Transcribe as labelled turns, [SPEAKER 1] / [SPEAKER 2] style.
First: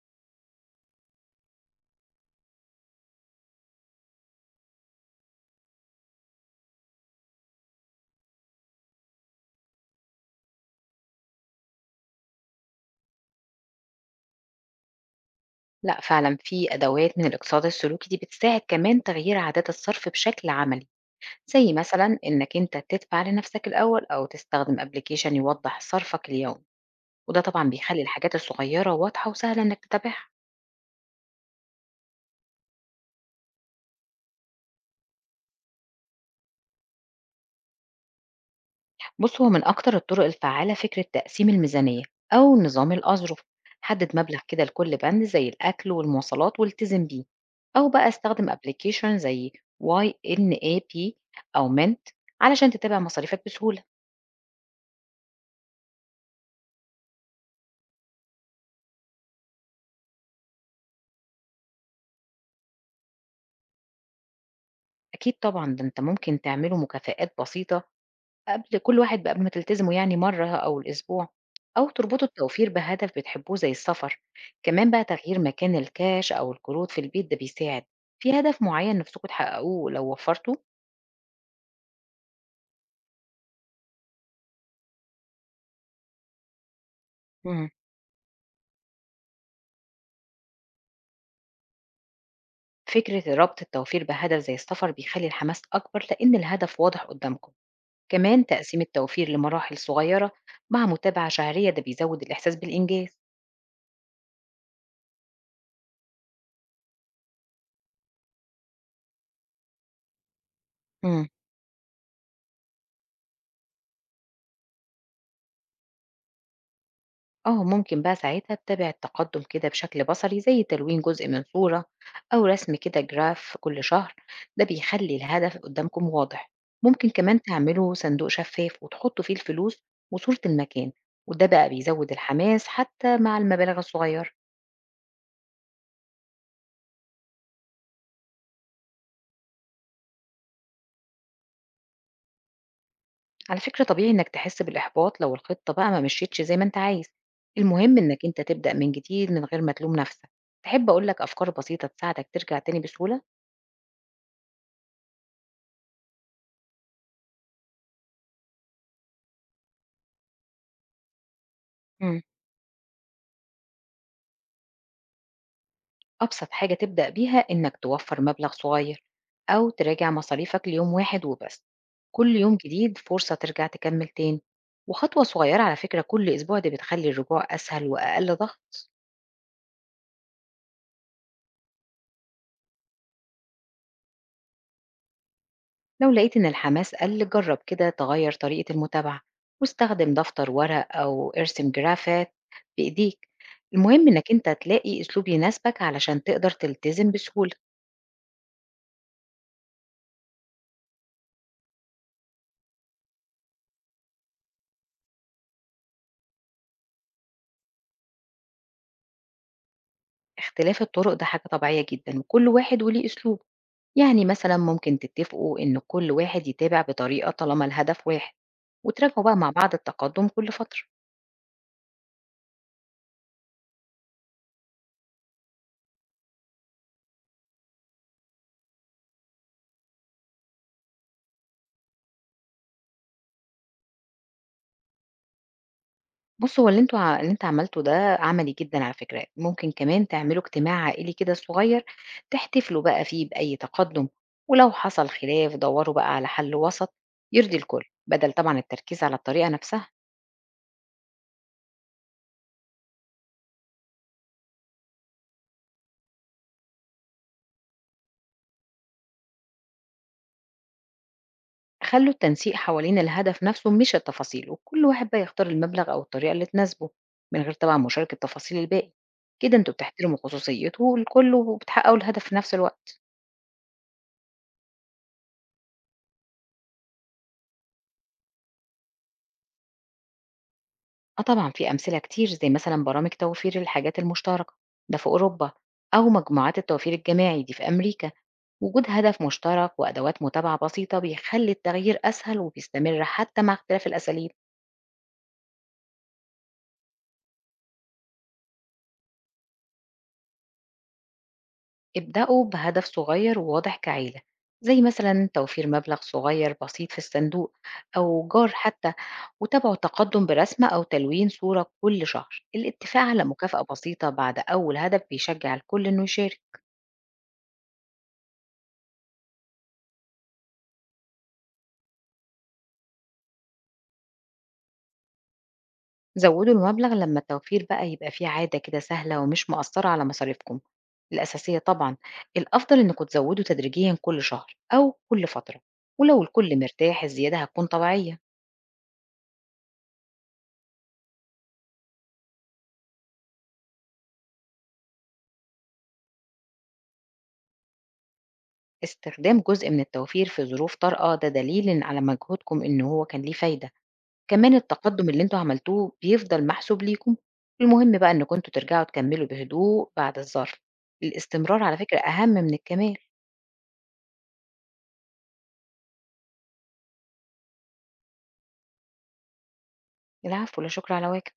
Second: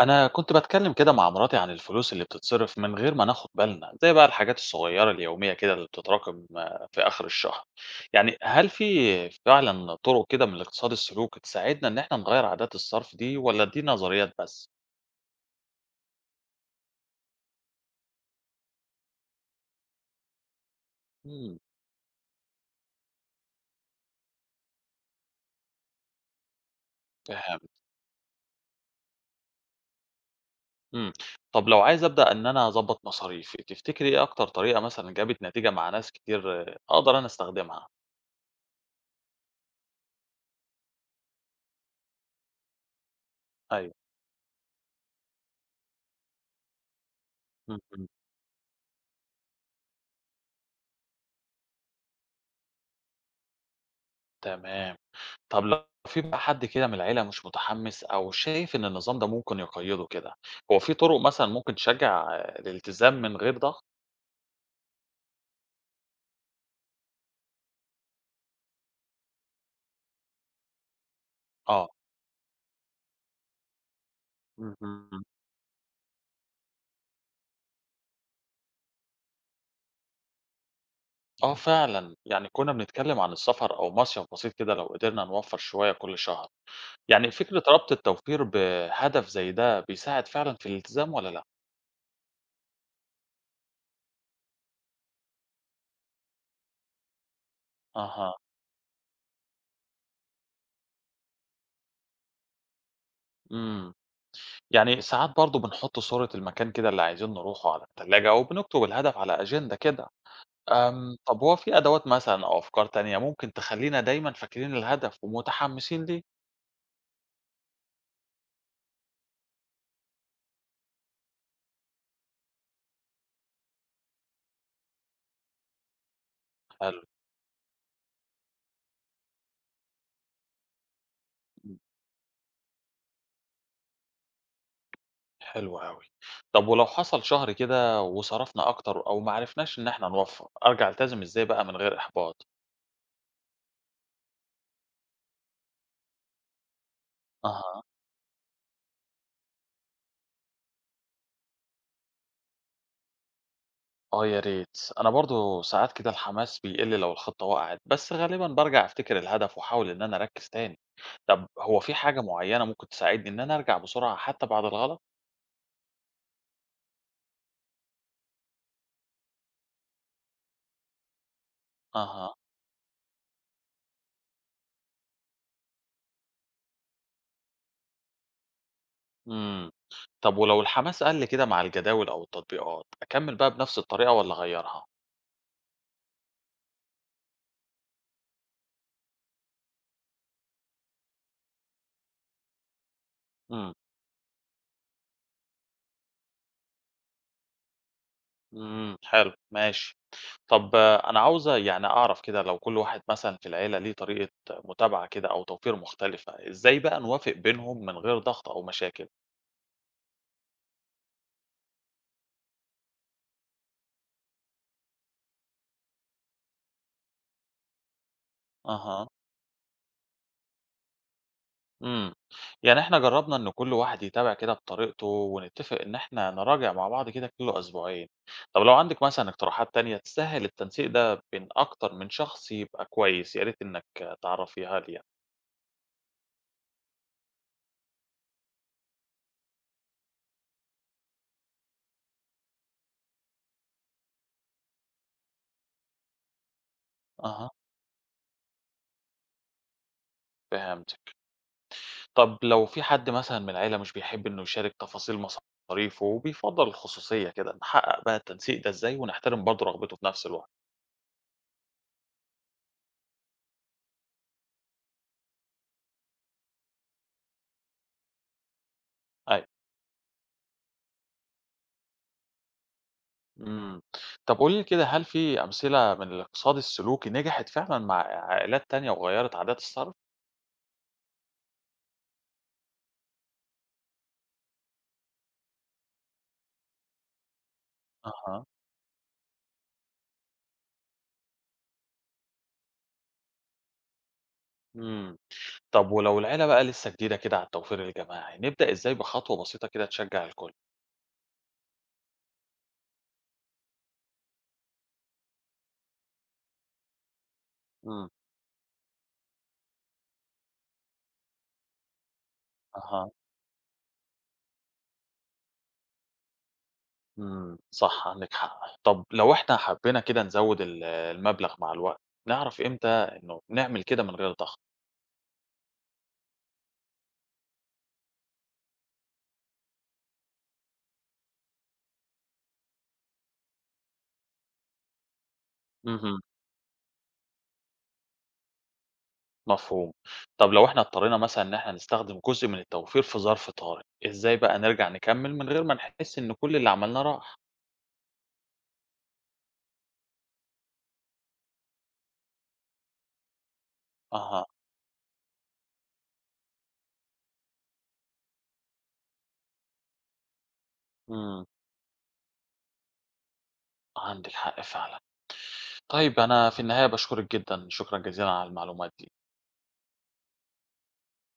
[SPEAKER 1] أنا كنت بتكلم كده مع مراتي عن الفلوس اللي بتتصرف من غير ما ناخد بالنا، زي بقى الحاجات الصغيرة اليومية كده اللي بتتراكم في آخر الشهر. يعني هل في فعلا طرق كده من الاقتصاد السلوكي تساعدنا إن احنا نغير عادات الصرف دي، ولا دي نظريات بس؟
[SPEAKER 2] لأ فعلًا في أدوات من الاقتصاد السلوكي دي بتساعد كمان تغيير عادات الصرف بشكل عملي،
[SPEAKER 1] امم
[SPEAKER 2] زي مثلًا إنك أنت تدفع لنفسك الأول أو تستخدم application يوضح صرفك اليومي، وده
[SPEAKER 1] فاهم.
[SPEAKER 2] طبعًا بيخلي الحاجات الصغيرة واضحة وسهلة إنك تتابعها.
[SPEAKER 1] امم طب لو عايز أبدأ إن أنا أظبط مصاريفي، تفتكري إيه أكتر طريقة مثلا جابت نتيجة مع ناس كتير أقدر أنا أستخدمها؟
[SPEAKER 2] بُص هو من أكتر الطرق الفعّالة فكرة تقسيم الميزانية أو نظام الأظرف،
[SPEAKER 1] أيوه.
[SPEAKER 2] حدد مبلغ كده لكل بند زي الأكل والمواصلات والتزم بيه، أو
[SPEAKER 1] امم.
[SPEAKER 2] بقى استخدم application زي YNAB أو Mint علشان تتابع مصاريفك بسهولة.
[SPEAKER 1] تمام. طب لو في بقى حد كده من العيلة مش متحمس أو شايف إن النظام ده ممكن يقيده كده، هو في طرق مثلًا ممكن تشجع الالتزام من غير ضغط؟
[SPEAKER 2] أكيد طبعًا، ده أنت ممكن تعملوا مكافآت بسيطة قبل كل واحد بقى قبل ما تلتزموا يعني مرّة أو الأسبوع، أو
[SPEAKER 1] آه.
[SPEAKER 2] تربطوا التوفير بهدف بتحبوه زي السفر، كمان بقى
[SPEAKER 1] اهم.
[SPEAKER 2] تغيير مكان الكاش أو القروض في البيت ده بيساعد. في هدف معيّن نفسكم تحققوه لو وفّرتوا؟
[SPEAKER 1] آه فعلًا، يعني كنا بنتكلم عن السفر أو مصيف بسيط كده لو قدرنا نوفّر شوية كل شهر، يعني فكرة
[SPEAKER 2] إمم.
[SPEAKER 1] ربط التوفير بهدف زي ده بيساعد فعلًا في الالتزام والّا لأ؟
[SPEAKER 2] فكرة ربط التوفير بهدف زي السفر بيخلّي الحماس أكبر لإن الهدف واضح قدّامكم،
[SPEAKER 1] أها.
[SPEAKER 2] كمان تقسيم التوفير لمراحل صغيّرة مع متابعة شهرية ده بيزوّد الإحساس بالإنجاز.
[SPEAKER 1] إمم. يعني ساعات برضه بنحط صورة المكان كده اللي عايزين نروحه على التلاجة، أو بنكتب الهدف على أجندة كده.
[SPEAKER 2] إمم.
[SPEAKER 1] طب هو في أدوات مثلًا أو أفكار تانية ممكن تخلّينا دايمًا فاكرين الهدف ومتحمسين ليه؟
[SPEAKER 2] اه ممكن بقى ساعتها تتابع التقدم كده بشكل بصري زي تلوين جزء من صورة أو رسم كده جراف كل شهر، ده بيخلي الهدف قدامكم واضح.
[SPEAKER 1] حلو.
[SPEAKER 2] ممكن كمان تعملوا صندوق شفاف وتحطوا فيه الفلوس وصورة المكان، وده بقى
[SPEAKER 1] إمم،
[SPEAKER 2] بيزود الحماس حتى مع المبالغ الصغيرة.
[SPEAKER 1] حلو أوي. طب ولو حصل شهر كده وصرفنا أكتر أو ما عرفناش إن إحنا نوفّر، أرجع ألتزم إزاي بقى من غير إحباط؟
[SPEAKER 2] على فكرة طبيعي إنك تحس بالإحباط لو الخطة بقى ما مشيتش زي ما أنت عايز.
[SPEAKER 1] أها.
[SPEAKER 2] المهم إنك أنت تبدأ من جديد من غير ما تلوم نفسك. تحب أقولك أفكار بسيطة تساعدك ترجع تاني بسهولة؟
[SPEAKER 1] آه يا ريت. أنا برضه ساعات كده الحماس بيقل لو الخطة وقعت، بس غالبًا بارجع أفتكر الهدف وأحاول إن أنا أركّز تاني. طب هو في حاجة معيّنة ممكن تساعدني إن أنا أرجع بسرعة حتى بعد الغلط؟
[SPEAKER 2] أبسط حاجة تبدأ بيها إنك توفر مبلغ صغير أو تراجع مصاريفك ليوم واحد وبس.
[SPEAKER 1] أها.
[SPEAKER 2] كل يوم جديد فرصة ترجع تكمل تاني، وخطوة صغيرة على فكرة كل أسبوع دي بتخلي الرجوع أسهل وأقل ضغط.
[SPEAKER 1] إمم. طب ولو الحماس قَل كده مع الجداول أو التطبيقات، أكمّل بقى بنفس الطريقة والّا أغيّرها؟
[SPEAKER 2] لو لقيت إن الحماس قل، جرب كده تغير طريقة المتابعة واستخدم دفتر ورق أو ارسم جرافات بإيديك.
[SPEAKER 1] إمم.
[SPEAKER 2] المهم إنك أنت تلاقي أسلوب يناسبك علشان تقدر تلتزم بسهولة.
[SPEAKER 1] إمم، حلو، ماشي. طب أنا عاوز يعني أعرف كده لو كل واحد مثلًا في العيلة ليه طريقة متابعة كده أو توفير مختلفة، إزاي بقى نوافق بينهم من غير ضغط أو مشاكل؟
[SPEAKER 2] اختلاف الطرق ده حاجة طبيعية جدا وكل واحد وليه أسلوب، يعني مثلا ممكن تتفقوا إن كل واحد يتابع بطريقة طالما الهدف واحد،
[SPEAKER 1] أها.
[SPEAKER 2] وتراجعوا بقى مع بعض التقدم كل فترة.
[SPEAKER 1] إمم. يعني إحنا جرّبنا إن كل واحد يتابع كده بطريقته، ونتّفق إن إحنا نراجع مع بعض كده كل أسبوعين. طب لو عندِك مثلًا اقتراحات تانية تسهّل التنسيق ده بين أكتر من شخص يبقى كويس، يا ريت إنّك تعرّفيها لي يعني.
[SPEAKER 2] بص هو اللي انتوا اللي انت عملته ده عملي جدا على فكرة. ممكن كمان تعملوا اجتماع عائلي كده صغير تحتفلوا بقى فيه بأي تقدم، ولو حصل خلاف دوروا بقى على حل وسط
[SPEAKER 1] أها،
[SPEAKER 2] يرضي الكل بدل طبعا التركيز على الطريقة نفسها.
[SPEAKER 1] فهمتِك. طب لو في حد مثلًا من العيلة مش بيحب إنه يشارك تفاصيل مصاريفه وبيفضّل الخصوصية كده، نحقق بقى التنسيق ده إزاي ونحترم برضه رغبته في نفس الوقت؟
[SPEAKER 2] خلوا التنسيق حوالين الهدف نفسه مش التفاصيل، وكل واحد بقى يختار المبلغ أو الطريقة اللي تناسبه من غير طبعا مشاركة تفاصيل الباقي.
[SPEAKER 1] أيوه.
[SPEAKER 2] كده انتوا بتحترموا خصوصيته الكل وبتحققوا الهدف في نفس الوقت.
[SPEAKER 1] إمم. طب قولي لي كده، هل في أمثلة من الاقتصاد السلوكي نجحت فعلًا مع عائلات تانية وغيّرت عادات الصرف؟
[SPEAKER 2] اه طبعا في أمثلة كتير زي مثلا برامج توفير الحاجات المشتركة ده في أوروبا، أو مجموعات التوفير الجماعي دي في أمريكا.
[SPEAKER 1] أها.
[SPEAKER 2] وجود هدف مشترك وأدوات متابعة بسيطة بيخلي التغيير أسهل وبيستمر حتى مع اختلاف الأساليب.
[SPEAKER 1] إمم. طب ولو العيلة بقى لسه جديدة كده على التوفير الجماعي، نبدأ إزاي بخطوة بسيطة كده تشجّع الكل؟
[SPEAKER 2] ابدأوا بهدف صغير وواضح كعيلة، زي مثلا توفير مبلغ صغير بسيط في الصندوق
[SPEAKER 1] إمم.
[SPEAKER 2] أو جار حتى، وتابعوا التقدم برسمة أو تلوين صورة كل شهر. الاتفاق
[SPEAKER 1] أها.
[SPEAKER 2] على مكافأة بسيطة بعد أول هدف بيشجع الكل إنه يشارك.
[SPEAKER 1] إمم. صح، عندِك حق. طب لو إحنا حبينا كده نزوّد المبلغ مع الوقت، نعرف إمتى إنه نعمل كده من غير ضغط؟
[SPEAKER 2] زودوا المبلغ لما التوفير بقى يبقى فيه عادة كده سهلة ومش مؤثرة على مصاريفكم الأساسية طبعا. الأفضل إنكم تزودوا تدريجيا كل شهر أو كل فترة،
[SPEAKER 1] اهم.
[SPEAKER 2] ولو الكل مرتاح الزيادة هتكون طبيعية.
[SPEAKER 1] مفهوم. طب لو إحنا اضطرينا مثلًا إن إحنا نستخدم جزء من التوفير في ظرف طارئ، إزاي بقى نرجع نكمّل من غير ما نحس إن كل اللي عملناه راح؟
[SPEAKER 2] استخدام جزء من التوفير في ظروف طارئة ده دليل على مجهودكم إن هو كان ليه فايدة،
[SPEAKER 1] أها.
[SPEAKER 2] كمان التقدم اللي انتوا عملتوه بيفضل محسوب ليكم، المهم بقى إنكم انتوا ترجعوا تكملوا بهدوء بعد الظرف،
[SPEAKER 1] إمم.
[SPEAKER 2] الاستمرار على فكرة أهم من الكمال.
[SPEAKER 1] عندِك حق فعلًا. طيب أنا في النهاية باشكرِك جدًا، شكرًا جزيلًا على المعلومات دي.
[SPEAKER 2] العفو، لا شكر على واجب.